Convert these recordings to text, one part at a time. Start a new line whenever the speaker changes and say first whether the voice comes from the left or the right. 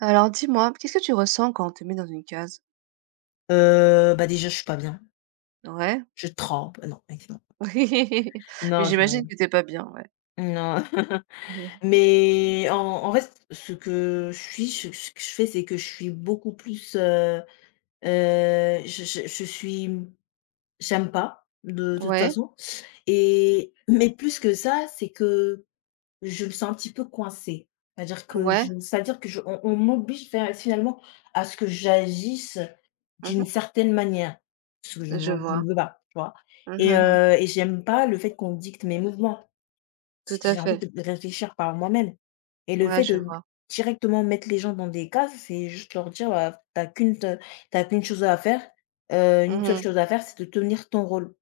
right: Alors dis-moi, qu'est-ce que tu ressens quand on te met dans une case?
left: Bah, déjà, je suis pas bien.
right: Ouais.
left: Je trempe, non, excellent.
right: Mais
left: Non, je
right: j'imagine que t'es pas bien, ouais.
left: non,
right: Mmh.
left: mais en fait, ce que je suis, ce que je fais, c'est que je suis beaucoup plus, je suis, j'aime pas, de toute
right: Ouais,
left: façon, et mais plus que ça, c'est que je me sens un petit peu coincée.
right: ouais.
left: C'est-à-dire que je, on m'oblige finalement à ce que j'agisse d'une
right: Mmh.
left: certaine manière. Ce que je
right: Je
left: ne je ne
right: vois.
left: veux pas, tu vois?
right: Mmh mh, mmh.
left: Et j'aime pas le fait qu'on dicte mes mouvements.
right: Tout
left: C
right: à
left: J'ai envie
right: fait.
left: de réfléchir par moi-même et le
right: Ouais,
left: fait
right: je
left: de
right: vois.
left: directement mettre les gens dans des cases, c'est juste leur dire: «Bah, tu qu'une chose à faire, une seule
right: Mmh.
left: chose à faire, c'est de tenir ton rôle».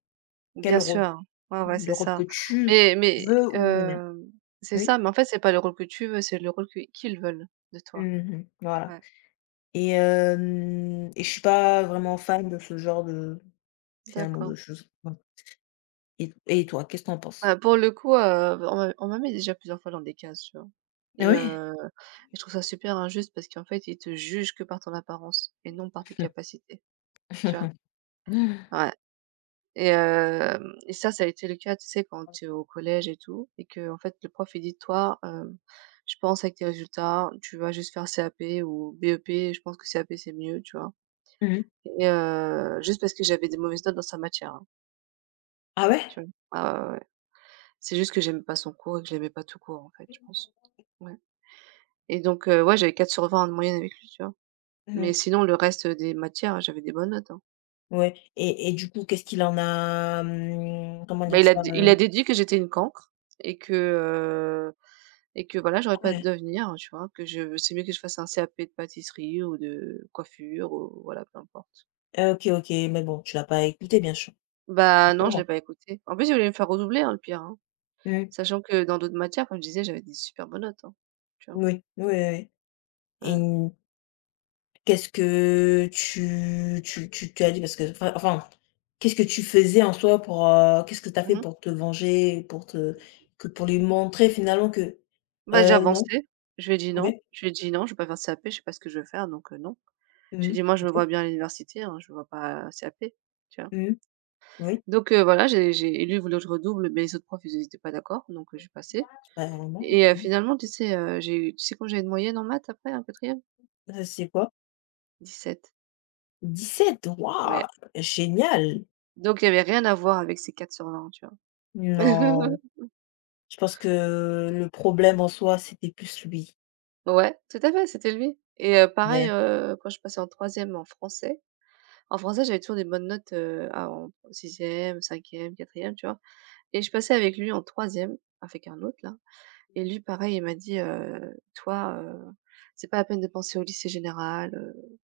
right: Bien
left: Quel rôle?
right: sûr. Ouais, ouais,
left: Le
right: c'est
left: rôle
right: ça.
left: que tu
right: Mais mais,
left: veux ou le mien.
right: hem, c'est
left: Oui.
right: ça, mais en fait, c'est pas le rôle que tu veux, c'est le rôle que qu'ils veulent de toi.
left: Mmh. Voilà.
right: Ouais,
left: Et hem et je suis pas vraiment fan de ce genre de finalement
right: d'accord.
left: de choses. Bon, et toi, qu'est-ce que tu en
right: Bah,
left: penses?
right: pour le coup, on m'a mis déjà plusieurs fois dans des cases, tu vois?
left: Ah
right: Et
left: ouais?
right: heu, et je trouve ça super injuste parce qu'en fait, ils te jugent que par ton apparence et non par tes capacités, tu vois?
left: Mmh.
right: Ouais, et ça, ça a été le cas, tu sais, quand tu es au collège et tout et que en fait, le prof, il dit: «Toi, je pense avec tes résultats, tu vas juste faire CAP ou BEP, je pense que CAP, c'est mieux», tu vois? Et, juste parce que j'avais des mauvaises notes dans sa matière, hein,
left: Ah ouais?
right: tu vois? Ah ouais, ouais, ouais. C'est juste que j'aimais pas son cours et que je l'aimais pas tout court, en fait, je pense. Ouais. Et donc, ouais, j'avais 4 sur 20 de moyenne avec lui, tu vois? Mais
left: Mmh.
right: sinon le reste des matières, j'avais des bonnes notes, hein.
left: Ouais, et du coup, qu'est-ce qu'il en a, comment
right: Bah,
left: dire ça,
right: il a
left: heu?
right: déduit que j'étais une cancre et que, heu et que voilà, j'aurais
left: Ah
right: pas
left: ouais.
right: d'avenir, tu vois? Que je C'est mieux que je fasse un CAP de pâtisserie ou de coiffure ou voilà, peu importe.
left: Ah OK, OK, mais bon, tu l'as pas écouté bien sûr,
right: Bah, non, je l'ai
left: sûrement.
right: pas écouté. En plus, il voulait me faire redoubler, hein, le pire, hein.
left: Mmh.
right: Sachant que dans d'autres matières, comme je disais, j'avais des super bonnes notes, hein, tu vois?
left: Oui, oui, oui, oui,
right: Ouais.
left: et qu'est-ce que tu as dit, parce que qu'est-ce que tu faisais en soi pour, qu'est-ce que tu as fait
right: Mmh.
left: pour te venger, pour lui montrer finalement que,
right: Bah, j'ai
left: non,
right: avancé. Je lui ai dit:
left: OK.
right: «Non», je lui ai dit: «Non, je vais pas faire de CAP, je sais pas ce que je veux faire donc, non». J'ai
left: Mmh.
right: dit: «Moi, je me vois
left: OK.
right: bien à l'université, hein, je me vois pas CAP», tu vois?
left: Mmh. Oui,
right: Donc, voilà, j'ai et lui, il voulait que je redouble, mais les autres profs, ils étaient pas d'accord donc, j'ai passé
left: bah, vraiment,
right: et, finalement, tu sais, j'ai eu tu sais quand j'avais une moyenne en maths après en quatrième
left: c'est quoi?
right: 17.
left: 17. Waouh!
right: Ouais,
left: Génial!
right: donc il y avait rien à voir avec ces 4/20, tu vois?
left: Non, je pense que le problème en soi, c'était plus lui.
right: Ouais, tout à fait, c'était lui et, pareil,
left: D'a
right: quand je passais en troisième en français. En français, j'avais toujours des bonnes notes, à en sixième, cinquième, quatrième, tu vois? Et je passais avec lui en troisième, avec un autre là et lui pareil, il m'a dit, «Toi, c'est pas la peine de penser au lycée général, heu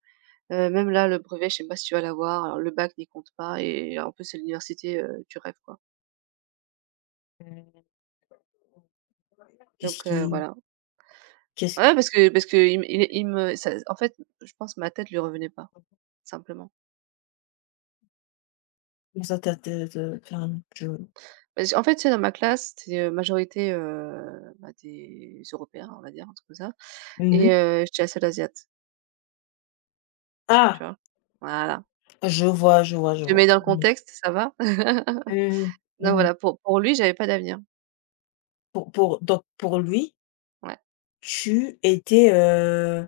right: heu, même là, le brevet, je sais pas si tu vas l'avoir, alors le bac n'y compte pas et en plus c'est l'université, tu rêves, quoi».
left: qu'est-ce
right: Donc,
left: qui
right: voilà.
left: qu'est-ce
right: Ouais, parce que me il me ça en fait, je pense que ma tête lui revenait pas, simplement.
left: comment ça, t'a as tu enfin, je,
right: Parce qu'en fait, c'est dans ma classe, c'est majorité, bah, des Européens, on va dire, un truc comme ça. Et,
left: mmh,
right: j'étais la seule asiate, tu
left: ah!
right: vois? Voilà.
left: Je vois, je vois, je
right: Je te mets
left: vois.
right: dans le
left: Mmh.
right: contexte, ça va?
left: Mmh.
right: Donc
left: Mmh.
right: voilà, pour lui, j'avais pas d'avenir.
left: Pour donc pour lui,
right: Ouais,
left: tu étais,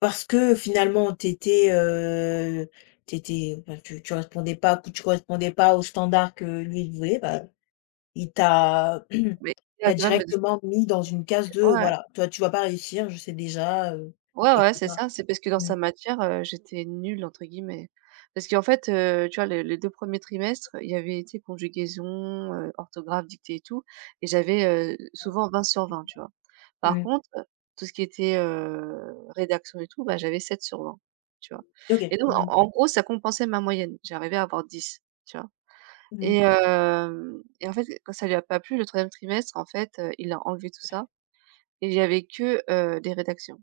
left: parce que finalement tu étais, tu étais, enfin tu répondais pas, tu correspondais pas aux standards que lui il voulait, bah, il t'a il
right: mais il a
left: t'a
right: tellement de me dire,
left: directement mis dans une case de
right: ouais.
left: voilà, toi tu vas pas réussir, je sais déjà,
right: Ouais,
left: et
right: ouais, c'est
left: cetera.
right: ça, c'est parce que dans
left: Mmh.
right: sa matière, j'étais «nulle» entre guillemets. Parce qu'en fait, tu vois, les 2 premiers trimestres, il y avait, été conjugaison, orthographe, dictée et tout et j'avais, souvent 20/20, tu vois? Par
left: Mmh.
right: contre, tout ce qui était, rédaction et tout, bah, j'avais 7/20, tu vois?
left: OK.
right: Et donc en
left: Mmh mh.
right: gros, ça compensait ma moyenne, j'arrivais à avoir 10, tu vois? Et
left: Mmh.
right: hem et en fait, quand ça lui a pas plu, le troisième trimestre, en fait, il a enlevé tout ça et il y avait que, des rédactions.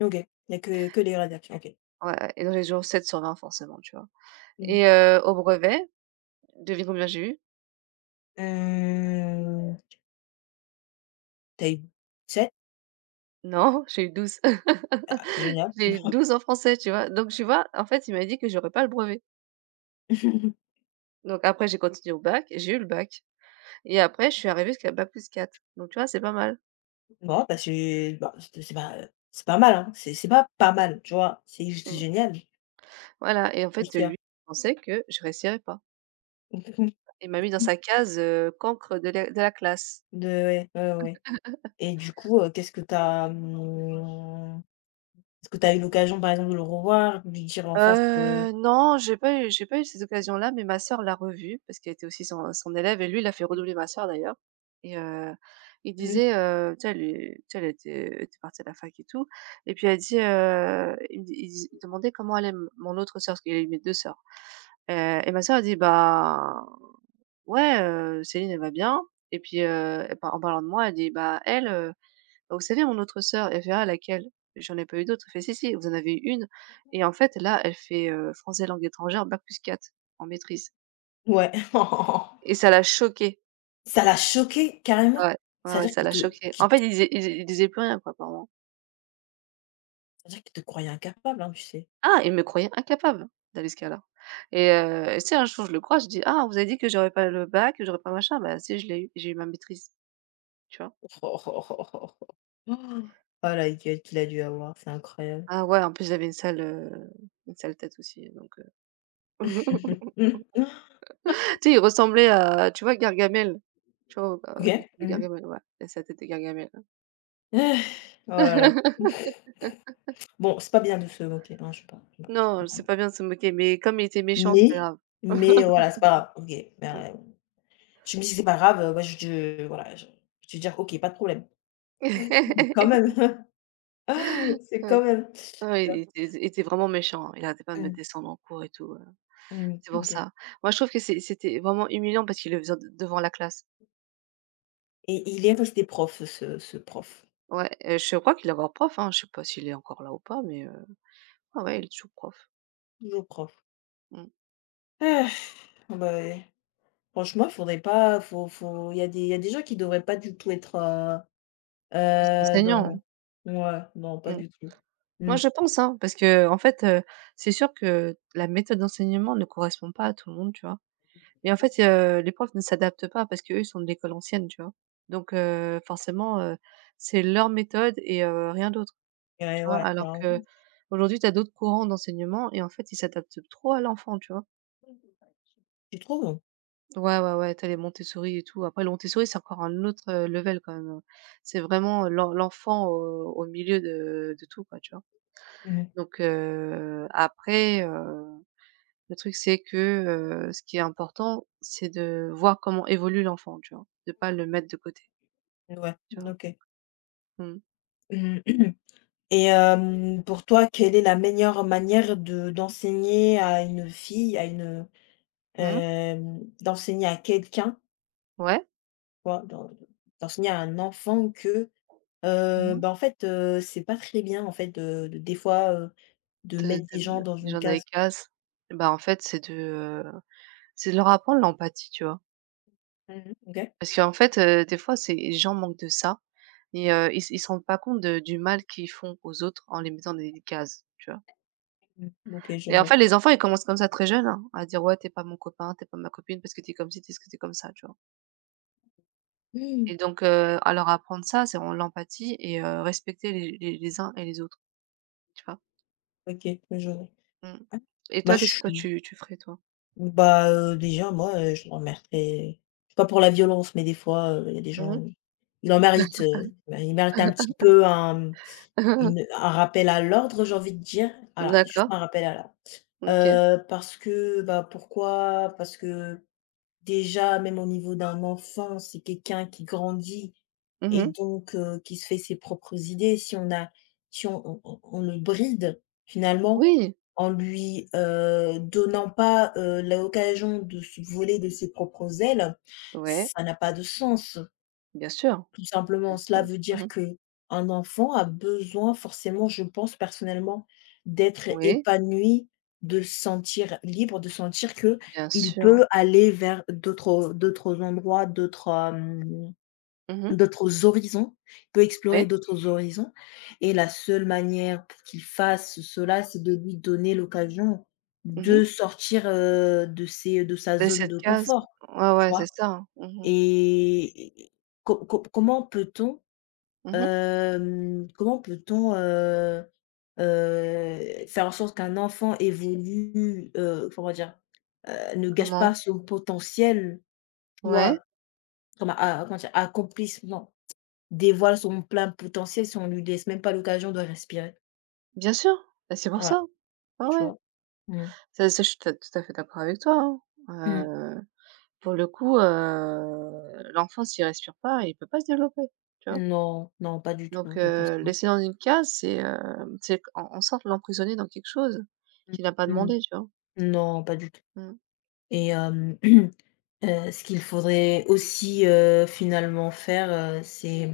left: OK. Il y a que des réserves. OK.
right: Ouais, ouais et donc j'ai toujours 7/20 forcément, tu vois?
left: Mmh mh.
right: Et, au brevet, devine combien j'ai eu?
left: Tu as eu 7?
right: Non, j'ai eu 12.
left: Ah génial.
right: J'ai eu 12 en français, tu vois? Donc tu vois, en fait, il m'a dit que j'aurais pas le brevet. Donc après j'ai continué au bac, j'ai eu le bac et après je suis arrivée jusqu'à bac+4. Donc tu vois, c'est pas mal.
left: Non, bah, c'est, bah, c'est pas mal, hein. C'est pas mal, tu vois? C'est juste
right: Mmh.
left: génial,
right: Voilà et en
left: ce
right: fait,
left: qu'il y
right: lui,
left: a.
right: il pensait que je réussirais pas. Il m'a mis dans sa case, cancre de la classe.
left: De ouais, ouais, ouais, ouais. Et du coup, qu'est-ce que tu as, mmh, est-ce que tu as eu l'occasion, par exemple, de le revoir, de lui dire en face que,
right: Non, j'ai pas eu ces occasions-là, mais ma sœur l'a revu parce qu'elle était aussi son élève et lui, il a fait redoubler ma sœur d'ailleurs et, il
left: mmh,
right: disait, tu sais, elle est tu sais, elle était partie à la fac et tout et puis elle dit, il me dis il demandait comment allait m mon autre sœur, parce qu'il y avait mes 2 sœurs, heu et ma sœur, a dit: «Bah, ouais, Céline, elle va bien» et puis, elle par en parlant de moi, elle dit: «Bah, elle, bah, vous savez mon autre sœur? Elle fait: «Ah laquelle?» «J'en ai pas eu d'autres». Elle fait: «Si, si, vous en avez eu une, et en fait là, elle fait, français langue étrangère bac+4 en maîtrise
left: ouais.
right: et ça l'a choquée.
left: Ça l'a choqué
right: Ouais,
left: carrément?
right: ouais,
left: C'est à
right: ouais,
left: dire
right: ça l'a choquée. En
left: qu'il
right: fait,
left: te
right: il disait plus rien quoi apparemment.
left: Ça veut dire qu'il te croyait incapable, hein, tu sais?
right: Ah, il me croyait incapable d'aller ce cas là et, tu sais un jour je le crois, je dis: «Ah, vous avez dit que j'aurais pas le bac, que j'aurais pas machin?» «Bah si, je l'ai eu, j'ai eu ma maîtrise», tu vois?
left: Oh la gueule qu'il a dû avoir, c'est incroyable.
right: Ah ouais, en plus j'avais une sale tête aussi donc Tu sais, il ressemblait à, tu vois, Gargamel? Tu vois,
left: OK.
right: de
left: Mmh.
right: Gargamel, ouais, il a sa tête de Gargamel.
left: Oh là là. Bon, c'est pas bien de se moquer, hein, je sais pas je sais pas je sais
right: Non,
left: pas,
right: c'est pas bien de se moquer, mais comme il était méchant, c'est pas
left: mais
right: grave.
left: voilà, c'est pas grave, OK,
right: Mmh.
left: ben, je me dis: «C'est pas grave, moi je je». Voilà, je vais dire: «OK, pas de problème». Mais quand même, c'est
right: Mmh.
left: quand même,
right: Ouais,
left: tu
right: il
left: vois?
right: était il était vraiment méchant, hein. Il arrêtait pas de me
left: Mmh,
right: descendre en cours et tout,
left: mmh,
right: c'est pour
left: OK.
right: ça. Moi, je trouve que c'était vraiment humiliant parce qu'il le faisait de devant la classe.
left: Et il est resté prof, ce prof,
right: Ouais, je crois qu'il est encore prof, hein, je sais pas s'il est encore là ou pas, mais, ouais, ouais, il est toujours prof.
left: toujours prof.
right: Mmh.
left: Ah bah, ouais, franchement, faudrait pas, faut faut il y a des gens qui devraient pas du tout être,
right: Reste enseignant, hein.
left: dans, ouais, non, pas
right: Mmh.
left: du tout.
right: Moi,
left: Mmh,
right: je pense, hein, parce que en fait, c'est sûr que la méthode d'enseignement ne correspond pas à tout le monde, tu vois? Et en fait, les profs ne s'adaptent pas parce qu'eux, ils sont de l'école ancienne, tu vois? Donc, forcément, c'est leur méthode et, rien d'autre, tu
left: ouais,
right: vois?
left: ouais,
right: Alors qu'aujourd'hui, tu as d'autres courants d'enseignement et en fait, ils s'adaptent trop à l'enfant, tu vois?
left: tu trouves?
right: Ouais, ouais, ouais, t'as les Montessori et tout. Après, le Montessori, c'est encore un autre, level quand même, hein. C'est vraiment l'enfant au milieu de tout, quoi, tu vois?
left: Mmh.
right: Donc, après, le truc, c'est que, ce qui est important, c'est de voir comment évolue l'enfant, tu vois? De pas le mettre de côté,
left: Ouais,
right: tu vois?
left: OK.
right: Mmh.
left: Mmh. Et pour toi, quelle est la meilleure manière de d'enseigner à une fille, à une,
right: Mmh.
left: d'enseigner à quelqu'un,
right: Ouais.
left: quoi. D'enseigner à un enfant que,
right: Mmh mh.
left: bah, en fait, c'est pas très bien, en fait, de des fois, de
right: De
left: mettre des gens dans
right: Les
left: une
right: gens dans les
left: case.
right: cases, bah, en fait, c'est de leur apprendre l'empathie, tu vois?
left: Mmh. OK.
right: Parce qu'en fait, des fois, c'est les gens manquent de ça et, ils se rendent pas compte de du mal qu'ils font aux autres en les mettant dans des cases, tu vois?
left: Mmh, OK, je
right: Et en
left: vois.
right: fait, les enfants, ils commencent comme ça très jeunes, hein, à dire: «Ouais, t'es pas mon copain, t'es pas ma copine parce que t'es es comme ci, parce que t'es comme ça», tu vois?
left: Mmh,
right: Et donc, à leur apprendre ça, c'est vraiment l'empathie et, respecter les uns et les autres, tu vois?
left: OK, je vois.
right: Mmh.
left: Ah,
right: Et
left: bah,
right: toi,
left: je
right: qu'est-ce que toi
left: suis
right: tu ferais toi?
left: bah, déjà moi, je le remercierais. C'est pas pour la violence, mais des fois, il y a des gens,
right: Mmh.
left: ils en méritent, bah, ils méritent un petit peu un, mmh, une, un rappel à l'ordre, j'ai envie de dire. Voilà, juste
right: D'accord,
left: un rappel à l'ordre.
right: OK.
left: Parce que, bah, pourquoi? Parce que Déjà, même au niveau d'un enfant, c'est quelqu'un qui grandit, et
right: Mmh.
left: donc qui se fait ses propres idées. Si on le bride, finalement,
right: Oui,
left: en lui, donnant pas, l'occasion de se voler de ses propres ailes,
right: ouais,
left: ça n'a pas de sens.
right: bien sûr,
left: Tout simplement,
right: bien
left: cela
right: sûr.
left: veut
right: Mmh.
left: dire que un enfant a besoin forcément, je pense personnellement, d'être
right: Oui,
left: épanoui, de se sentir libre, de sentir que
right: bien
left: il
right: sûr.
left: peut aller vers d'autres endroits,
right: Mmh.
left: d'autres horizons, il peut explorer
right: Oui.
left: d'autres horizons, et la seule manière pour qu'il fasse cela, c'est de lui donner l'occasion
right: Mmh mh.
left: de sortir, de sa
right: Les
left: zone
right: 7
left: de
right: cases.
left: confort,
right: Ouais,
left: tu
right: ouais,
left: vois?
right: c'est ça, hein. Mmh mh.
left: Et, co co comment peut-on,
right: Mmh.
left: Hem, comment peut-on, heu faire en sorte qu'un enfant évolue, comment dire? Ne gâche
right: Comment?
left: pas son potentiel, tu
right: Ouais,
left: vois? Comme a Comment dire? Accomplisse, non, dévoile son plein potentiel si on lui laisse même pas l'occasion de respirer.
right: bien sûr, bah, c'est pour ça.
left: Voilà,
right: Ah
left: tu
right: ouais.
left: vois? Mmh.
right: Ça, je suis ta tout à fait d'accord avec toi,
left: Mmh.
right: hein, pour le coup, l'enfant s'il respire pas, il peut pas se développer, tu vois?
left: Non, non, pas du tout,
right: Donc,
left: je pense pas.
right: laisser dans une case, c'est q en en sorte l'emprisonner dans quelque chose qu'il a pas
left: Mmh. Mmh.
right: demandé, tu vois?
left: Non, pas du tout.
right: Mmh.
left: Et ce qu'il faudrait aussi, finalement faire, c'est,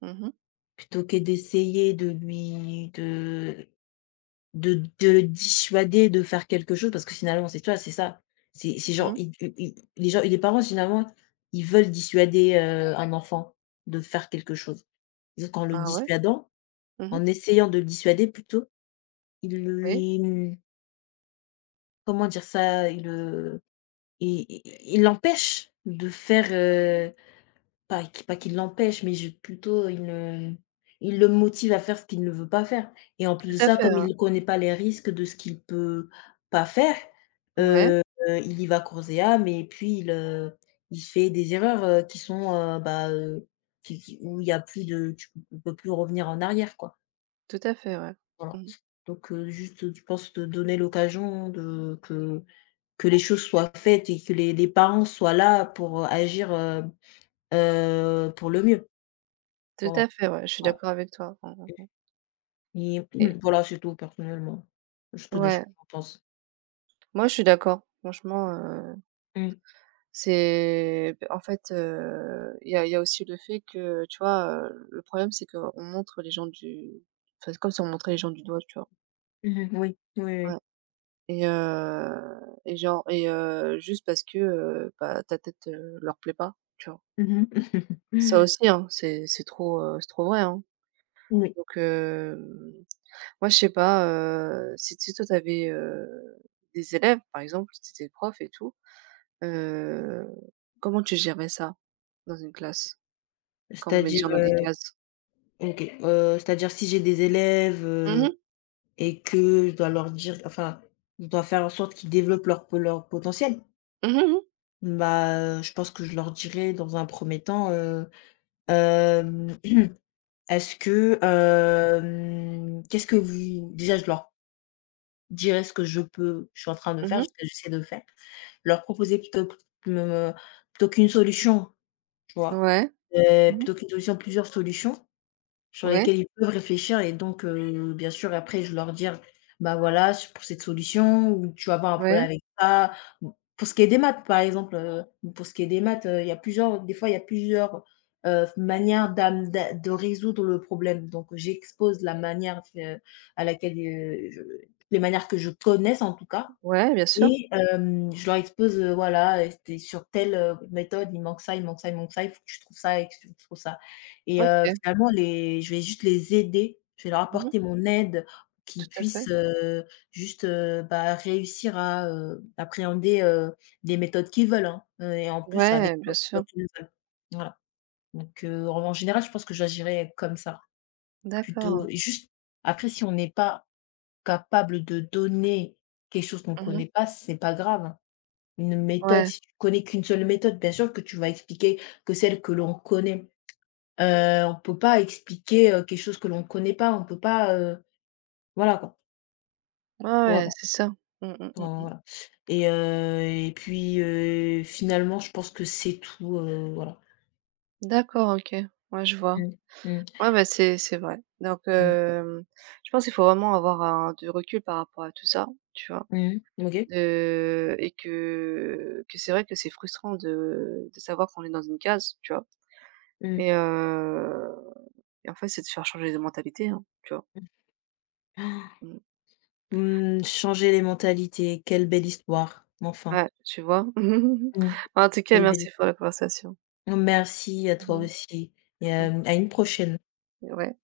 right: Mmh mh.
left: plutôt que d'essayer de le dissuader de faire quelque chose, parce que finalement, c'est ça. C'est genre,
right: Mmh.
left: i i i les parents finalement, ils veulent dissuader, un enfant de faire quelque chose. Donc en le
right: Bah ouais.
left: dissuadant,
right: Mmh mh.
left: en essayant de le dissuader plutôt, il
right: Oui,
left: lui, mmh, comment dire ça? Il le ils ils ils l'empêchent de faire, pas qu'il l'empêche, mais je plutôt, il le motive à faire ce qu'il ne veut pas faire. Et en plus de
right: tout à
left: ça,
right: fait,
left: comme
right: ouais.
left: il ne connaît pas les risques de ce qu'il peut pas faire,
right: Ouais,
left: heu, il y va corps et âme, et puis il, il fait des erreurs, qui sont, bah, qui où il y a plus de tu on peut plus revenir en arrière, quoi.
right: tout à fait, ouais.
left: Voilà.
right: Mmh.
left: Donc, juste, je pense, de donner l'occasion de que les choses soient faites, et que les parents soient là pour agir, pour le mieux.
right: Tout
left: Voilà.
right: à fait, ouais, je suis
left: Voilà,
right: d'accord avec toi. Mmh mh mh.
left: et
right: Et
left: voilà, c'est tout personnellement, ce que
right: ouais,
left: j'en pense.
right: moi je suis d'accord. Franchement,
left: Mmh.
right: c'est, en fait, il y a aussi le fait que, tu vois, le problème, c'est qu'on montre les gens du enfin, c'est comme si on montrait les gens du doigt, tu vois?
left: Mmh. Oui, oui,
right: Ouais
left: oui.
right: et heu et genre juste parce que, bah, ta tête, leur plaît pas, tu vois?
left: Mmh.
right: Ça aussi, hein, c'est trop vrai, hein.
left: Oui.
right: Donc, moi, je sais pas, si toi, t'avais avais, des élèves, par exemple, si t'étais prof et tout, heu, comment tu gérais ça dans une classe? Quand on met les
left: C'est-à-dire,
right: gens dans des cases.
left: OK, c'est-à-dire si j'ai des élèves,
right: Mmh mh.
left: et que je dois je dois faire en sorte qu'ils développent leur potentiel,
right: Mmh mh, mmh.
left: bah, je pense que je leur dirais dans un premier temps, hem, qu'est-ce que vous déjà, je leur dirais ce que je peux je suis en train de
right: Mmh
left: faire, ce
right: mh.
left: que j'essaie de faire. Leur proposer plutôt p me plutôt qu'une solution, tu vois?
right: Ouais. Mmh mh.
left: Plutôt qu'une solution, plusieurs solutions sur
right: Ouais,
left: lesquelles ils peuvent réfléchir, et donc, bien sûr, après je leur dire: «Bah, voilà, s pour cette solution ou tu vas avoir un problème
right: ouais,
left: avec ça». Mmh, pour ce qui est des maths, par exemple, pour ce qui est des maths, il y a plusieurs des fois il y a plusieurs, manières d'am d'a de résoudre le problème. Donc j'expose la manière, à laquelle, je les manières que je connaisse en tout cas.
right: ouais, bien sûr.
left: Et je leur expose, voilà, c'était sur telle, méthode, il manque ça, il manque ça, il manque ça, il faut que tu trouves ça et que tu trouves ça. Et
right: OK.
left: finalement, les je vais juste les aider, je vais leur
right: Mmh
left: apporter
right: mh.
left: mon aide,
right: Tout
left: qu'ils
right: à fait.
left: puissent, juste, bah, réussir à, appréhender, les méthodes qu'ils veulent, hein, et en plus avec
right: Ouais,
left: leur
right: bien sûr.
left: qu'ils veulent. Voilà. Donc, en général, je pense que j'agirais comme ça,
right: D'accord.
left: plutôt juste, après si on n'est pas capable de donner quelque chose qu'on
right: Mmh mh.
left: connaît pas, c'est pas grave, hein. Une méthode,
right: Ouais.
left: si tu connais qu'une seule méthode, bien sûr que tu vas expliquer que celle que l'on connaît. On ne peut pas expliquer, quelque chose que l'on ne connaît pas, on ne peut pas, voilà quoi.
right: Ouais, ouais,
left: Voilà,
right: c'est ça. Mmh, mmh, mmh
left: enfin
right: mh.
left: voilà. Et et puis, finalement, je pense que c'est tout, voilà.
right: D'accord, OK. Ouais, je vois.
left: Mmh. Mmh.
right: Ouais, bah, c'est vrai. Donc,
left: Mmh.
right: je pense qu'il faut vraiment avoir un du recul par rapport à tout ça, tu vois?
left: Mmh mh. OK.
right: Et que c'est vrai que c'est frustrant de savoir qu'on est dans une case, tu vois?
left: Mmh.
right: Et heu Et en fait, c'est de faire changer de mentalité, hein, tu vois?
left: Mmh.
right: Mmh.
left: Mmh, changer les mentalités, quelle belle histoire, enfin.
right: Ouais, tu vois?
left: Mmh.
right: En tout cas,
left: Quelle belle hi
right: merci pour la conversation.
left: Merci à toi
right: Mmh mh.
left: aussi, et
right: Mmh.
left: à une prochaine.
right: Ouais.